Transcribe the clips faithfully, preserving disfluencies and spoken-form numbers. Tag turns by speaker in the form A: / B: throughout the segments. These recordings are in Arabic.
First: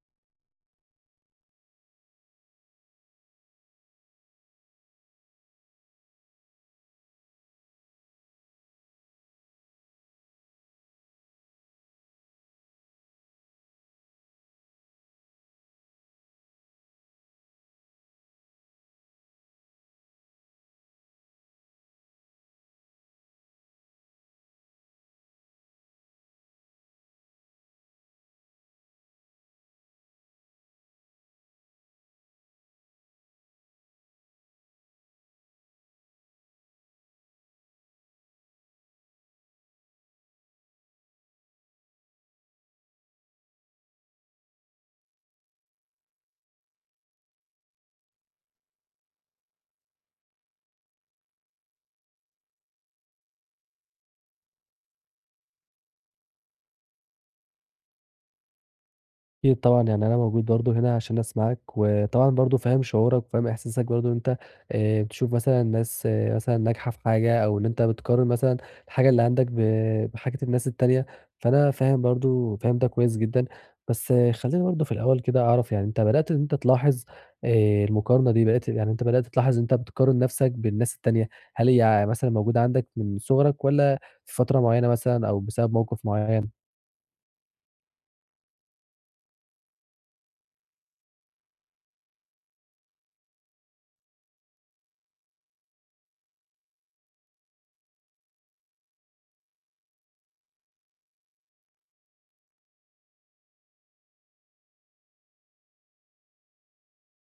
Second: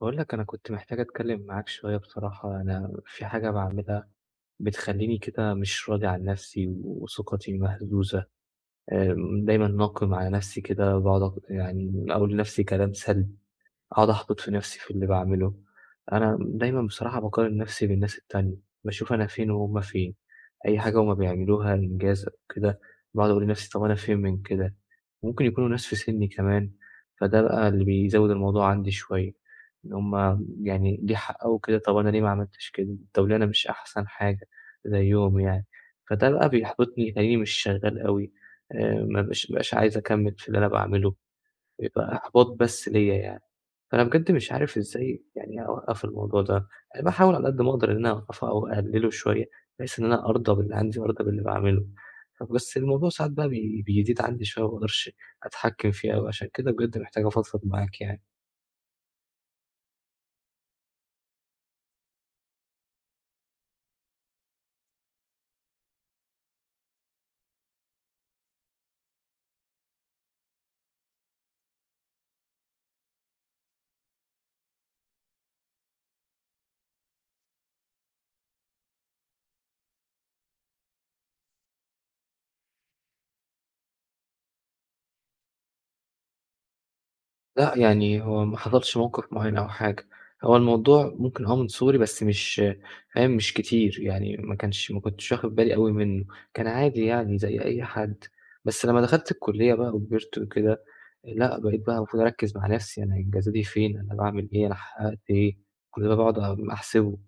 A: باقول لك، أنا كنت محتاج أتكلّم معاك شوية بصراحة، أنا في حاجة باعملها بتخلّيني كده مش راضي عن نَفسي وثقتي مهزوزة آآ، دايمًا ناقم على نَفسي كده وباقُعد أ يعني أقول لنفسي كلام سلْب، أقعُد أحبِط في نَفسي في اللي باعمله، أنا دايمًا بصراحة باقارن نَفسي بالناس التانية، باشوف أنا فين وهُم فين، أي حاجة هُم بيعملوها، إنجاز أو كده باقعُد أقول لنفسي طَب أنا فين من كده؟ ممكن يكونوا ناس في سني كمان فده بقى اللي بيزوّد الموضوع عندي شوية، إن هُم يعني ليه حققوا أو كده طبعًا أنا ليه ما عملتش كده، طَب ليه أنا مش أحسَن حاجة زيّهم يعني، فده بقى بيحبِطني، تلاقيني مش شغّال أوي آآ، ما بابقاش مش عايز أكمِّل في اللي أنا باعمله يبقى إحباط بس ليَّ يعني، فأنا بجد مش عارف إزاي يعني أوقّف الموضوع ده، باحاول على قد ما أقدَر إن أنا أوقّفه أو أقلّله شوية بحيث إن أنا أرضى باللي عندي وأرضى باللي باعمله، فبس الموضوع ساعات بقى بي بيزيد عندي شوية، ما باقدَرش أتحكّم فيه أوي عشان كده بجد محتاج أفضفض معاك يعني.
B: أكيد طبعًا، يعني أنا موجود برضه هنا عشان أسمَعك وطبعًا برضه فاهم شعورك وفاهم إحساسك برضه إن أنت آآ تشوف مثلًا ناس مثلًا ناجحة في حاجة أو إن أنت بتقارِن مثلًا الحاجة اللي عندك ب بحاجة الناس التانية، فأنا فاهم برضه، فاهم ده كويس جدًا. بس خلّيني برضه في الأول كده أعرَف يعني أنت بدأت إن أنت تلاحظ آآ المقارنة دي بدأت يعني بدأت تلاحظ إن أنت بتقارِن نَفسك بالناس التانية. هل هي مثلًا موجودة عندك من صغرك والّا في فترة مُعيّنة مثلًا أو بسبب موقف مُعيّن؟
A: لأ يعني هو ما حصلش موقف مُعيّن أو حاجة، هو الموضوع ممكن هو من صغري بس مش فاهم مش كتير، يعني ما كانش ما كنتش واخد بالي أوي منه، كان عادي يعني زي أي حد، بس لمّا دخلت الكلية بقى وكبرت وكده، لأ بقيت بقى المفروض أركز مع نفْسي، يعني انجازاتي فين؟ أنا باعمل إيه؟ أنا حققت إيه؟ كل ده باقعد أ أحسبه.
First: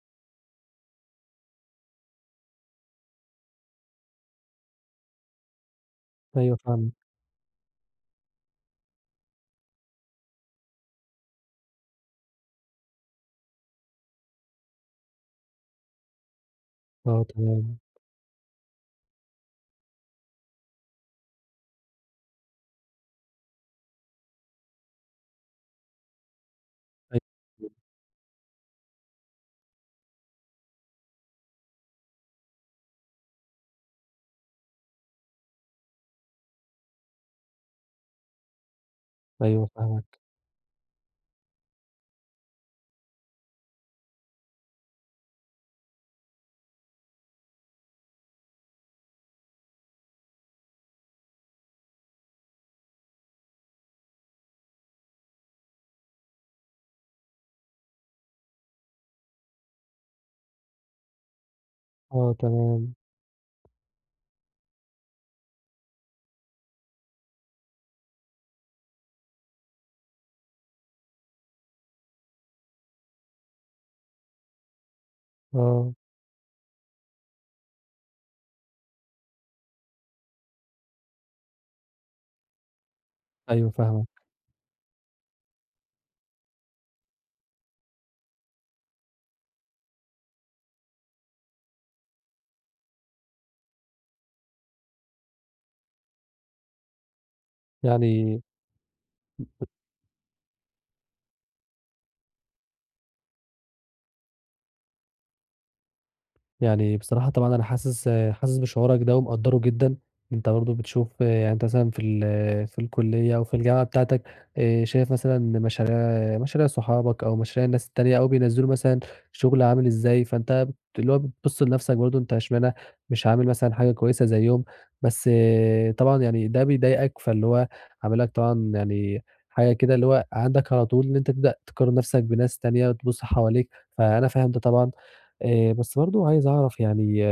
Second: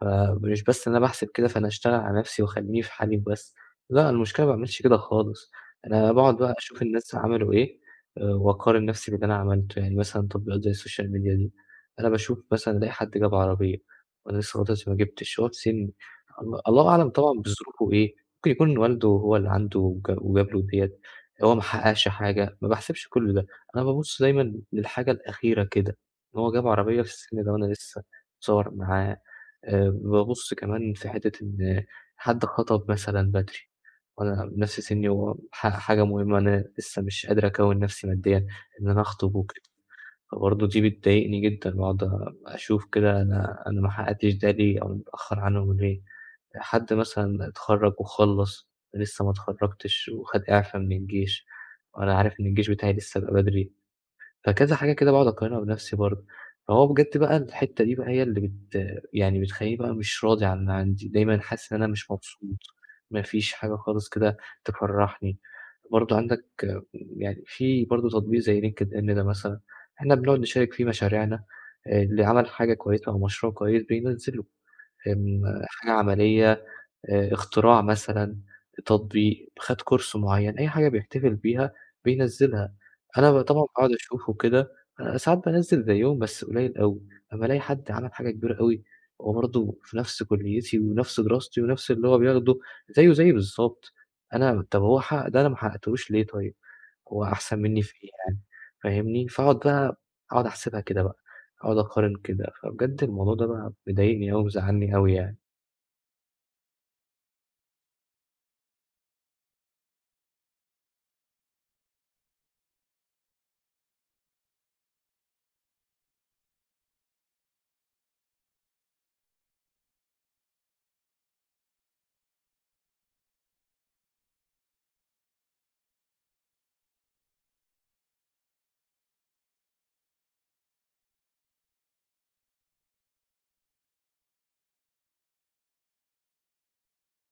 A: فمش بس أنا باحسب كده، فأنا أشتغل على نفْسي وأخليني في حالي وبس، لأ، المشكلة ما باعملش كده خالص، أنا باقعد بقى
B: أيوه
A: أشوف
B: فاهمك.
A: الناس عملوا إيه، وأقارن نفْسي باللي أنا عملته، يعني مثلًا تطبيقات زي الSocial Media دي، أنا باشوف مثلًا ألاقي حد جاب عربية وأنا لسه [unintelligible] ما جبتش، وهو في سني، ال الله أعلم
B: آه
A: طبعًا
B: تمام.
A: بظروفه ايه، ممكن يكون والده هو اللي عنده امك وجاب له ديّة، هو ما حققش حاجة، ما باحسبش كل ده، أنا بابُص دايمًا للحاجة الأخيرة كده، إن هو جاب عربية في السن ده و أنا
B: [unintelligible]
A: لسه، اتصور معاها آآ بابُص كمان في حِتّة إن حد خطب مثلًا بدري، وأنا بنفْس سني، وح حاجة مهمة أنا لسه مش قادر أكوّن نفْسي ماديًا، إن أنا أخطب وكده،
B: أيوه فاهمك.
A: فبرضه دي بتضايقني جدًا وأقعد أ أشوف كده أنا أنا ما حققتش ده ليه؟ أو متأخر عنهم ليه؟ حد مثلًا اتخرج وخَلّص، وأنا لسه ما اتخرجتش، وخد إعفا من الجيش وأنا عارف إن الجيش بتاعي لسه ب بدري. فكذا حاجة كده باقعد أقارنها بنفْسي برضه، فهو بجد بقى الحِتّة دي بقى هي اللي بت يعني بتخليني بقى مش راضي عن اللي عندي، دايمًا حاسس إن أنا مش
B: آه
A: مبسوط،
B: تمام.
A: ما فيش حاجة خالص كده تفرحني، برضه عندك يعني، في برضه تطبيق زي linkedin ده مثلًا، إحنا بنقعد نشارك فيه مشاريعنا، اللي عمل حاجة كويسة أو مشروع كويس بينزله، آمم، حاجة
B: آه.
A: عملية، آآ اختراع مثلًا، تطبيق، خد Course مُعيّن، أي حاجة بيحتفل بيها بينزلها، أنا بقى طبعًا
B: أيوه
A: باقعد
B: فاهمك.
A: أشوفه وكده، ساعات بانزّل زيهم، بس قُليّل أوي، أمّا ألاقي حد عمل حاجة كبيرة أوي، هو برضه في نفْس كليتي ونفْس دراستي ونفْس اللي هو بياخده، زيّه زيّي بالضبط، أنا طَب هو حقق ده، أنا ما حققتهوش ليه طيب؟ هو أحسن مني في إيه يعني؟
B: يعني
A: فاهمني، فأقعد
B: [unintelligible]
A: بقى، أقعد أحسبها كده بقى أقعد أقارن كده. فبجد الموضوع ده بقى مضايقني أوي، مزعلني أوي يعني.
B: يعني بصراحة طبعًا أنا حاسس حاسس بشعورك ده ومقدره جدًا، أنت برضه بتشوف يعني أنت مثلًا في ال في الكلية أو في الجامعة بتاعتك آآ، شايف مثلًا مشاريع مشاريع صحابك أو مشاريع الناس التانية أو بينزلوا مثلًا شغل عامل إزاي، فأنت اللي هو بتبص لنفسك برضه أنت اشمعنى مش عامل مثلًا حاجة كويسة زيهم، بس طبعًا يعني ده بيضايقك فاللي هو عامل لك طبعًا يعني حاجة كده اللي هو عندك على طول إن أنت تبدأ تقارن نفسك بناس تانية، وتبص حواليك، فأنا فاهم ده طبعًا آآ، بس برضه عايز أعرف يعني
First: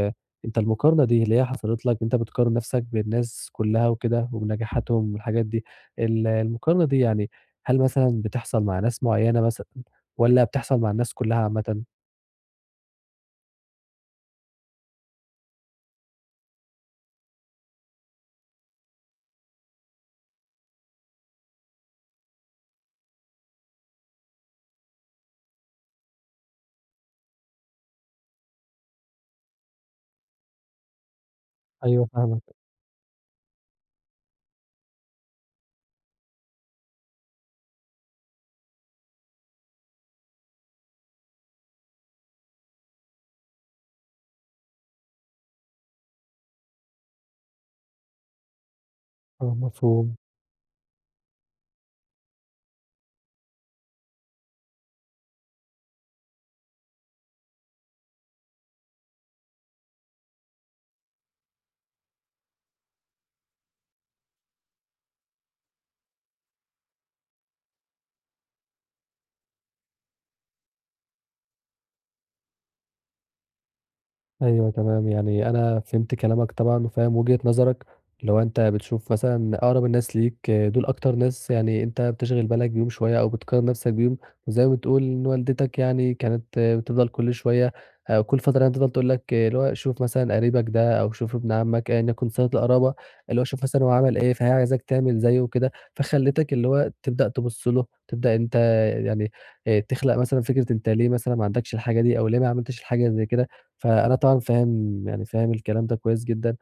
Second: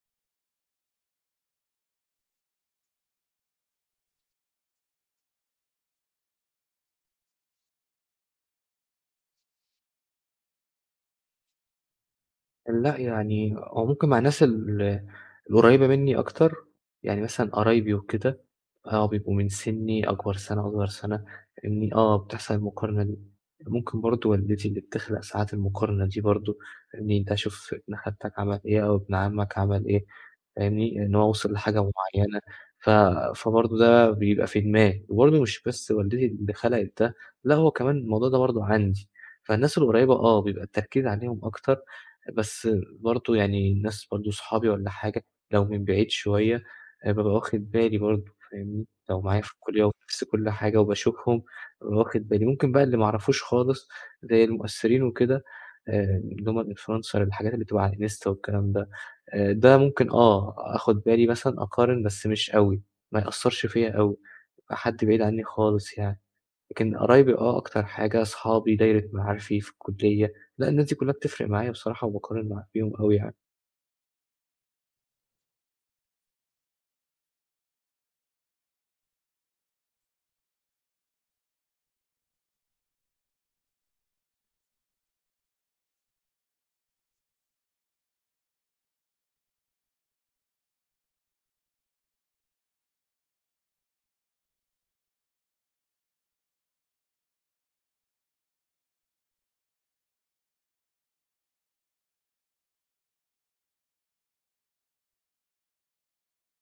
B: أنت المقارنة دي اللي هي حصلت لك أنت بتقارن نفسك بالناس كلها وكده وبنجاحاتهم والحاجات دي، ال المقارنة دي يعني هل مثلًا بتحصل مع ناس مُعيّنة مثلًا والّا بتحصل مع الناس كلها عامةً؟
A: لأ يعني هو ممكن مع ناس ال القريبة مني أكتر، يعني مثلًا قرايبي وكده آه بيبقوا من سني أكبر سنة أصغر سنة، إني آه بتحصل المقارنة دي، ممكن برضه والدتي اللي بتخلق ساعات المقارنة دي برضه مين ده شُوف ابن خالتك عمل إيه أو ابن عمك عمل إيه، فاهمني، إن هو وصل لحاجة
B: أيوه
A: مُعيّنة
B: فاهمك.
A: ف فبرضه ده بيبقى في دماغي وبرضه مش بس والدتي اللي خلقت ده لا هو كمان الموضوع ده برضه عندي، فالناس القريبة آه بيبقى التركيز عليهم أكتر بس برضه يعني الناس برضه صحابي والّا حاجة لو من بعيد شوية هابقى ب واخد بالي برضه فاهمني، لو معايا في
B: آه،
A: الكلية وفي
B: مفهوم.
A: نفس كل حاجة وباشوفهم واخد بالي، ممكن بقى اللي ما اعرفوش خالص زي المؤثرين وكده. آآ اللي هُم بيبقوا influencer الحاجات اللي بتبقى على الإنستا والكلام ده، آآ، ده ممكن آه آخد بالي مثلًا أقارن بس مش أوي ما يأثّرش فيَّ أوي حد بعيد عني خالص يعني، لكن قرايبي آه أكتر حاجة أصحابي دايرة معارفي في الكلية لأ الناس كلها بتفرق معايا بصراحة، وباقارن مع بيهم أوي يعني.
B: أيوه، تمام، يعني أنا فهمت كلامك طبعًا وفاهم وجهة نظرك اللي هو أنت بتشوف مثلًا أقرب الناس ليك دُول أكتر ناس يعني أنت بتشغل بالك بيهم شوية أو بتقارن نَفْسك بيهم وزي ما بتقول إن والدتك يعني كانت بتفضل كل شوية ه كل فترة يعني تفضل تقول لك اللي هو "شوف مثلًا قريبك ده أو شوف ابن عمّك،" ايًا يَكُن صِلة القرابة اللي هو شوف مثلًا عمل إيه، فهي عايزاك تعمل زيّه وكده، فخلّتك اللي هو تبدأ تبُص له، تبدأ أنت يعني آآ تخلق مثلًا فكرة أنت ليه مثلًا ما عندكش الحاجة دي أو ليه ما عملتش الحاجة زي كده. فأنا طبعًا فاهم يعني فاهم الكلام ده كويس جدًا،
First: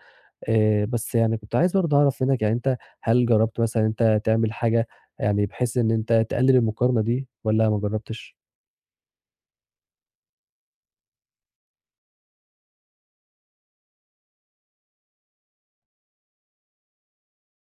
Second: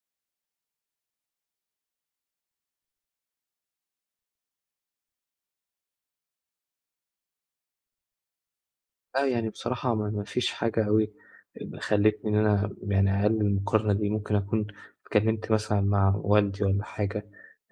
B: آآ بس يعني كنت عايز برضه أعرف منّك يعني أنت هل جرّبت مثلًا إن أنت تعمل حاجة يعني بحيث إن أنت تقلِّل المقارنة دي والّا ما جرّبتش؟
A: آه، يعني بصراحة ما ما فيش حاجة أوي اب خلّتني إن أنا يعني أقلِّل المقارنة دي ممكن أكون اتكلِّمت مثلًا مع والدي والّا حاجة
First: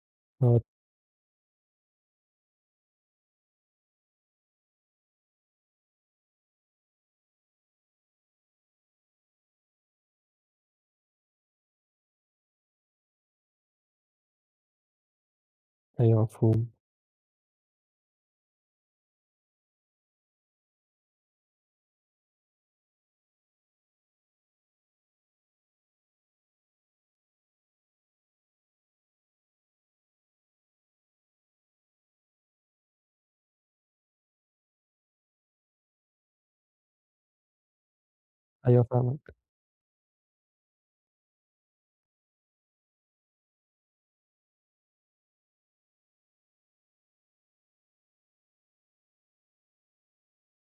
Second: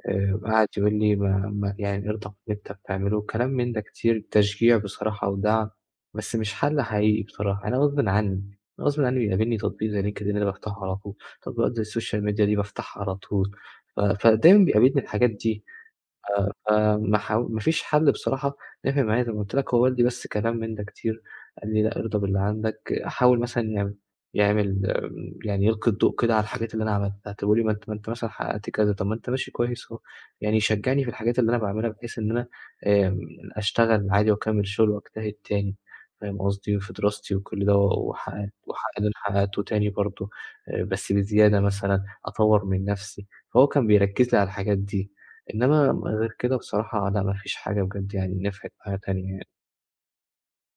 A: آآ
B: آه.
A: قعد يقول لي: "ما ما يعني ارضى باللي أنت بتعمله." كلام من ده كتير تشجيع بصراحة ودعم بس مش حَل حقيقي بصراحة أنا غصبٍ عنّي، أنا غصبٍ عنّي بيقابلني تطبيق زي LinkedIn ده بافتحه على طول، تطبيقات زي السوشيال ميديا دي بافتحها على طول ف فدايمًا بيقابلني الحاجات دي.
B: أيوه
A: آآ
B: مفهوم.
A: آآ ما ح ما فيش حَل بصراحة نفع معايا زي ما قُلت لك هو والدي بس كلام من ده كتير، قال لي: "لأ، أرضى باللي عندك." حاول مثلًا يع يعمل يعني يلقي الضوء كده على الحاجات اللي أنا عملتها طَب قُل لي ما أنت ما أنت مثلًا حقّقت كذا، طَب ما أنت ماشي كويس أهو. يعني يشجّعني في الحاجات اللي أنا باعملها بحيث إن أنا آمم أشتغل عادي وأكمِّل شُغل وأجتهد تاني فاهم قصدي، وفي دراستي وكل ده و وح
B: أيوه فاهمك.
A: [unintelligible] وتاني برضه، آآ بس بزيادة مثلًا أطوّر من نَفْسي، فهو كان بيركِّز لي على الحاجات دي، إنّما غير كده بصراحة أنا ما فيش حاجة بجد يعني نفعت معايا تانية يعني.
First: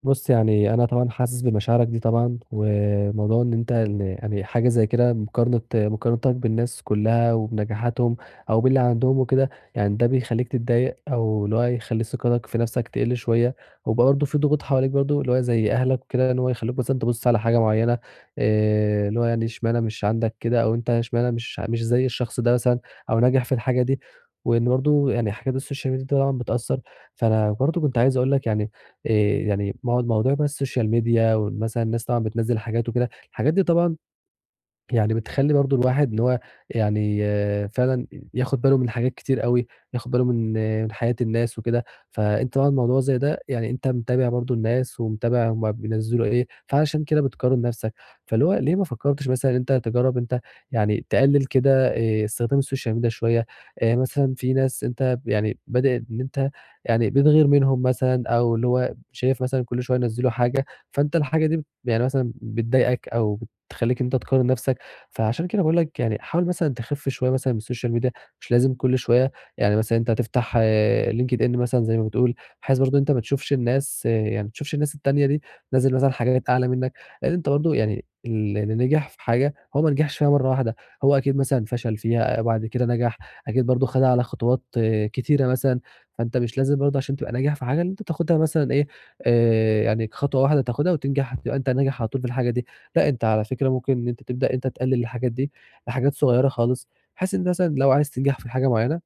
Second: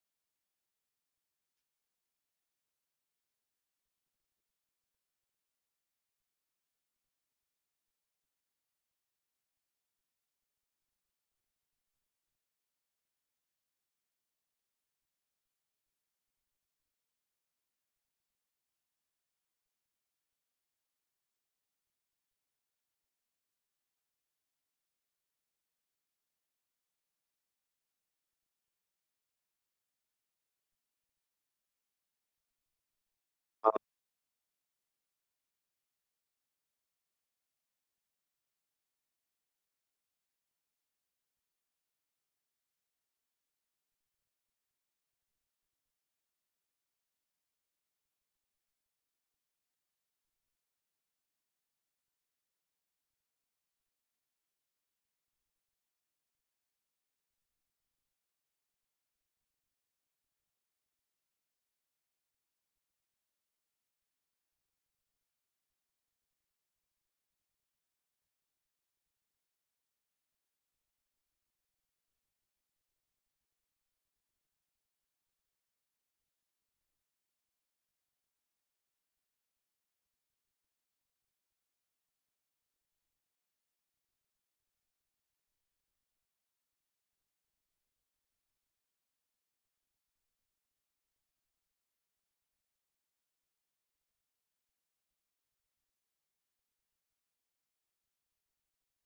B: بُصّ، يعني أنا طبعًا حاسس بمشاعرك دي طبعًا وموضوع إن أنت إن يعني حاجة زي كده مقارنة مقارنتك بالناس كلّها وبنجاحاتهم أو باللي عندهم وكده، يعني ده بيخلّيك تتضايق أو إن هو يخلّي ثقتك في نَفسك تقِلّ شوية، وبرضه في ضغوط حواليك برضه زي أهلك وكده إن هو يخلّوك مثلًا تبُصّ على حاجة معيّنة، آآ، اللي هو يعني اشمعنى مش عندك كده أو أنت اشمعنى مش مش زي الشخص ده مثلًا أو ناجح في الحاجة دي، وإن برضه يعني حاجات السوشيال ميديا طبعًا بتأثّر. فأنا برضه كنت عايز أقول لك يعني آآ، يعني مو موضوع بقى السوشيال ميديا ومثلًا الناس طبعًا بتنزِّل حاجات وكده، الحاجات دي
A: آه.
B: طبعًا يعني بتخلّي برضه الواحد إن هو يعني فعلًا ي ياخد باله من حاجات كتير أوي، ياخد باله من من حياة الناس وكده، فأنت بقى الموضوع زي ده يعني أنت متابع برضه الناس ومتابع هُم بينزّلوا إيه، فعشان كده بتقارن نَفسك، فاللي هو ليه ما فكّرتش مثلًا أنت تجرّب أنت يعني تقلّل كده آآ استخدام السوشيال ميديا شوية، آآ، مثلًا في ناس أنت ب يعني بدل إن أنت يعني بتغِير منهُم مثلًا أو اللي هو شايف مثلًا كل شوية ينزّلوا حاجة فأنت الحاجة دي بيعني مثلًا بتضايقك أو تخلّيك أنت تقارن نَفسك، فعشان كده باقول لك يعني حاول مثلًا تخِف شوية مثلًا من السوشيال ميديا مش لازم كل شوية، يعني مثلًا أنت تفتح LinkedIn مثلًا زي ما بتقول بحيث برضه أنت ما تشوفش الناس يعني ما تشوفش الناس التانية دي. بتنزّل مثلًا حاجات أعلى منك، لأن أنت برضه يعني اللي ن نجح في حاجة هو ما نجِحش فيها مرّة واحدة، هو أكيد مثلًا فشَل فيها وبعد كده نجح، أكيد برضه خَدها على خطوات كتيرة مثلًا، فأنت مش لازم برضه عشان تبقى ناجح في حاجة إن أنت تاخدها مثلًا إيه، آآ يعني كخطوة واحدة تاخدها وتنجح تبقى أنت ناجح على طول في الحاجة دي، لأ أنت على فكرة ممكن إن أنت تبدأ إن أنت تقلّل الحاجات دي لحاجات صغيرة خالص، بحيث إن مثلًا لو عايز تنجَح في حاجة معينة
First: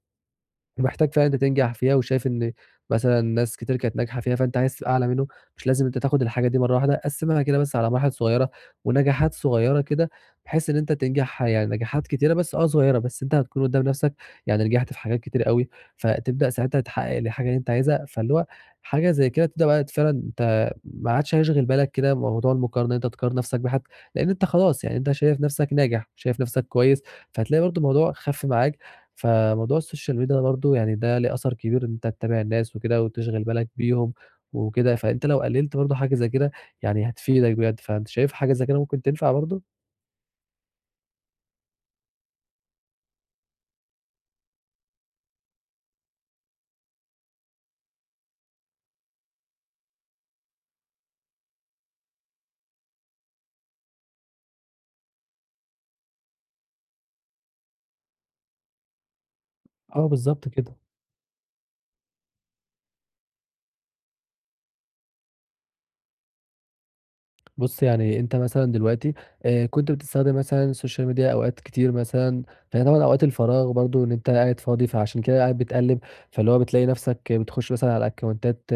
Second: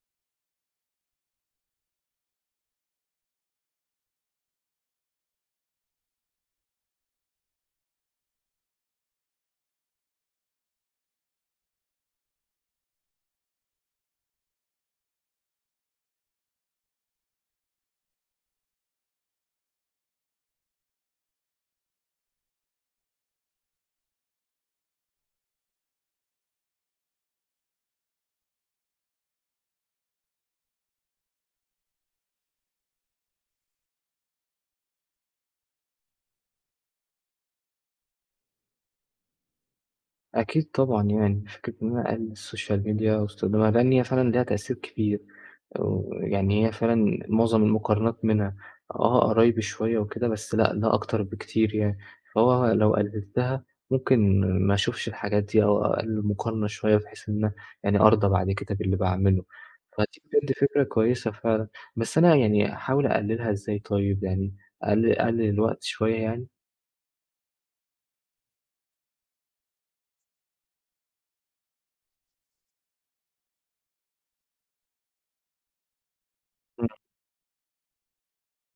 B: ومحتاج فعلًا إن أنت تنجَح فيها وشايف إن مثلًا ناس كتير كانت ناجحة فيها فأنت عايز تبقى أعلى منُّه، مش لازم أنت تاخد الحاجة دي مرّة واحدة، قسِّمها كده مثلًا على مراحل صغيّرة ونجاحات صغيّرة كده، بحيث إن أنت تنجَح يعني نجاحات كتيرة، بس آه صغيّرة بس أنت هتكُون قُدّام نَفسك يعني نجَحت في حاجات كتيرة أوي فتبدأ ساعتها تحقّق الحاجة اللي أنت عايزها، فاللي هو حاجة زي كده تبدأ بقى فعلًا ت ما عادش هيشغِل بالك كده موضوع المقارنة أنت تقارن نَفسك بحد، لأن أنت خلاص، يعني أنت شايف نَفسك ناجح، شايف نَفسك كويس، فهتلاقي برضه الموضوع خَف معاك. فموضوع السوشيال ميديا برضه يعني ده ليه أثَر كبير إن أنت تتابع الناس وكده وتشغِل بالك بيهم وكده، فأنت لو قلّلت برضه حاجة زي كده يعني هتفيدك بجد، فأنت شايف حاجة زي كده ممكن تنفَع برضه؟
A: أكيد طبعًا يعني، فكرة إن أنا أقلِّل السوشيال ميديا واستخدامها، لإن هي فعلًا ليها تأثير كبير و يعني هي فعلًا معظم المقارنات منها، آه، قرايبي شوية وكده، بس لأ ده أكتر بكتير يعني، فهو لو قلِّلتها ممكن ما أشوفش الحاجات دي أو أقلِّل المقارنة شوية بحيث إن يعني أرضى بعد كده باللي باعمله.
B: آه،
A: فدي
B: بالضبط
A: بجد
B: كده.
A: فكرة كويسة فعلًا، بس أنا يعني أحاول أقلِّلها إزاي طيب يعني أقلِّل أقلِّل الوقت شوية يعني؟
B: بُص، يعني أنت مثلًا دلوقتي آآ، كنت بتستخدم مثلًا السوشيال ميديا أوقات كتير مثلًا فهي طبعًا أوقات الفراغ برضه إن أنت قاعد فاضي فعشان كده قاعد بتقلِّب، فاللي هو بتلاقي
A: إمم.
B: نَفْسك بتخُش مثلًا على أكاونتات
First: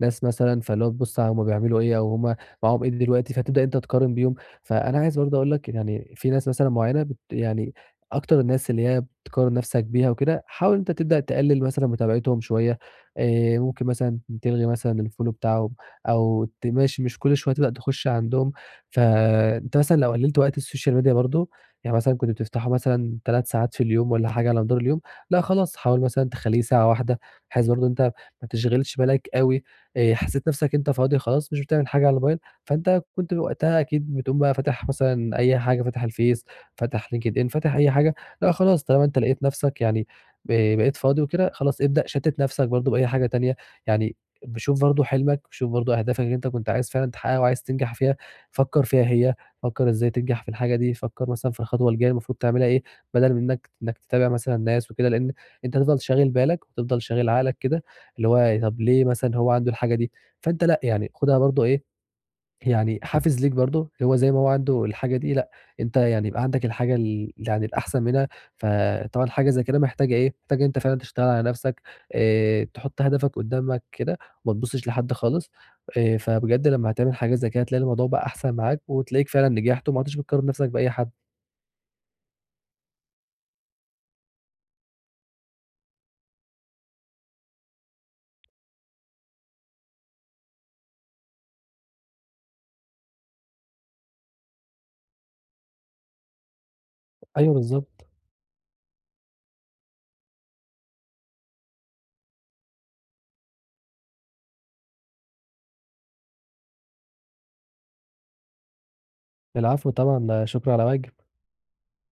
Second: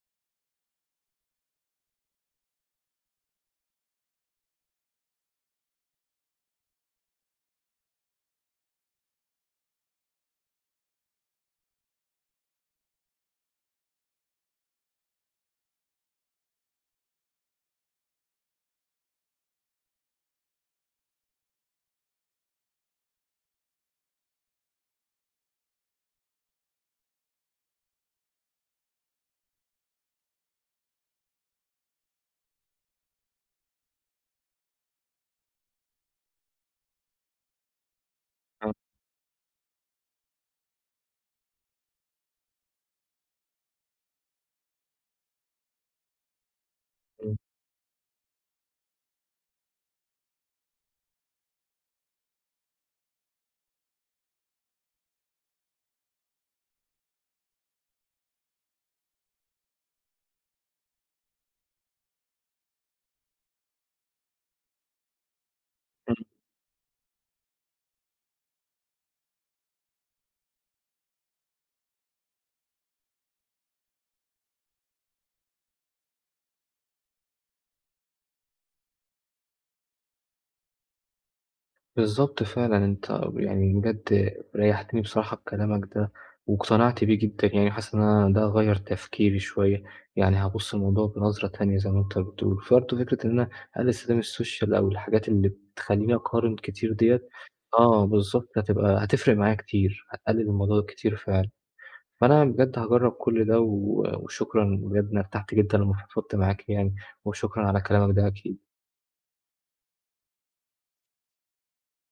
B: ناس مثلًا فاللي هو تبُص علي هم بيعملوا إيه أو هم معاهم إيه دلوقتي، فتبدأ إن أنت تقارن بيهم. فأنا عايز برضه أقول لك يعني في ناس مثلًا معيّنة بت يعني أكتر الناس اللي هي بتقارن نَفْسك بيها وكده، حاول إن أنت تبدأ تقلِّل مثلًا متابعتهم شوية آآ، ممكن مثلًا تلغي مثلًا الfollow بتاعهم أو ت ماش مش كل شويه تبقى تخُش عندهم. فأنت مثلًا لو قلِّلت وقت السوشال ميديا برضه يعني مثلًا كنت بتفتحه مثلًا تلات ساعات في اليوم والّا حاجة على مدار اليوم، لأ خلاص حاول مثلًا تخلّيه ساعة واحدة بحيث برضه إن أنت ما تشغلش بالك أوي، آآ، حسّيت نَفْسك إن أنت فاضي خلاص مش بتعمل حاجة على الموبايل، فأنت كنت وقتها أكيد بتقوم بقى فاتح مثلًا أي حاجة فاتح الفيس، فاتح LinkedIn، فاتح أي حاجة، لأ
A: آه.
B: خلاص طالما أنت لقيت نَفْسك يعني ب بقيت فاضي وكده، خلاص ابدأ شتِّت نَفْسك برضه بأي حاجة تانية. يعني ابقي شوف برضه حلمك، شوف برضه أهدافك اللي أنت كنت عايز فعلًا
A: إمم.
B: تحقّقها وعايز تنجح فيها فكّر فيها هي، فكّر إزاي تنجح في الحاجة دي، فكّر مثلًا في الخطوة الجاية المفروض تعملها إيه بَدَل من إنّك إنّك تتابع مثلًا ناس وكده لإن أنت هتفضل شاغل بالك وهتفضل شاغل عقلك كده اللي هو طَب ليه مثلًا هو عنده الحاجة دي؟ فأنت لأ، يعني خدها برضه إيه، يعني حافز ليك برضه اللي هو زي ما هو عنده الحاجة دي لأ، أنت
A: إمم.
B: يعني يبقى عندك الحاجة ال يعني الأحسن منها، فطبعًا حاجة زي كده محتاجة إيه؟ محتاجة إن أنت فعلًا تشتغل على نَفْسك، آآ، تحط هدفك قُدّامك كده وما تبُصّش لحد خالص، آآ، فبجد لمّا هتعمل حاجة زي كده هتلاقي الموضوع بقى أحسن معاك وتلاقيك فعلًا نجحت وما عدتش بتقارن نَفْسك بأي حد.
A: بالضبط فعلًا، أنت ب يعني بجد ريّحتني بصراحة بكلامك ده واقتنعت بيه جدًا، يعني حاسس إن ده غيّر تفكيري شوية، يعني هابُص للموضوع بنظرة تانية زي ما أنت بتقول. فرضه فكرة إن أنا أقلِّل استخدام السوشيال أو الحاجات اللي بتخلّيني أقارن كتير ديّة
B: أيوه
A: آه
B: بالضبط.
A: بالضبط، هتبقى هتفرق معايا كتير، هتقلِّل الموضوع كتير فعلًا. فأنا بجد هاجرّب كل ده و وشكرًا بجد أنا ارتحت جدًا لمّا فضفضت معاك يعني، وشكرًا على كلامك ده أكيد.
B: العفو طبعًا، لا شُكر على واجب.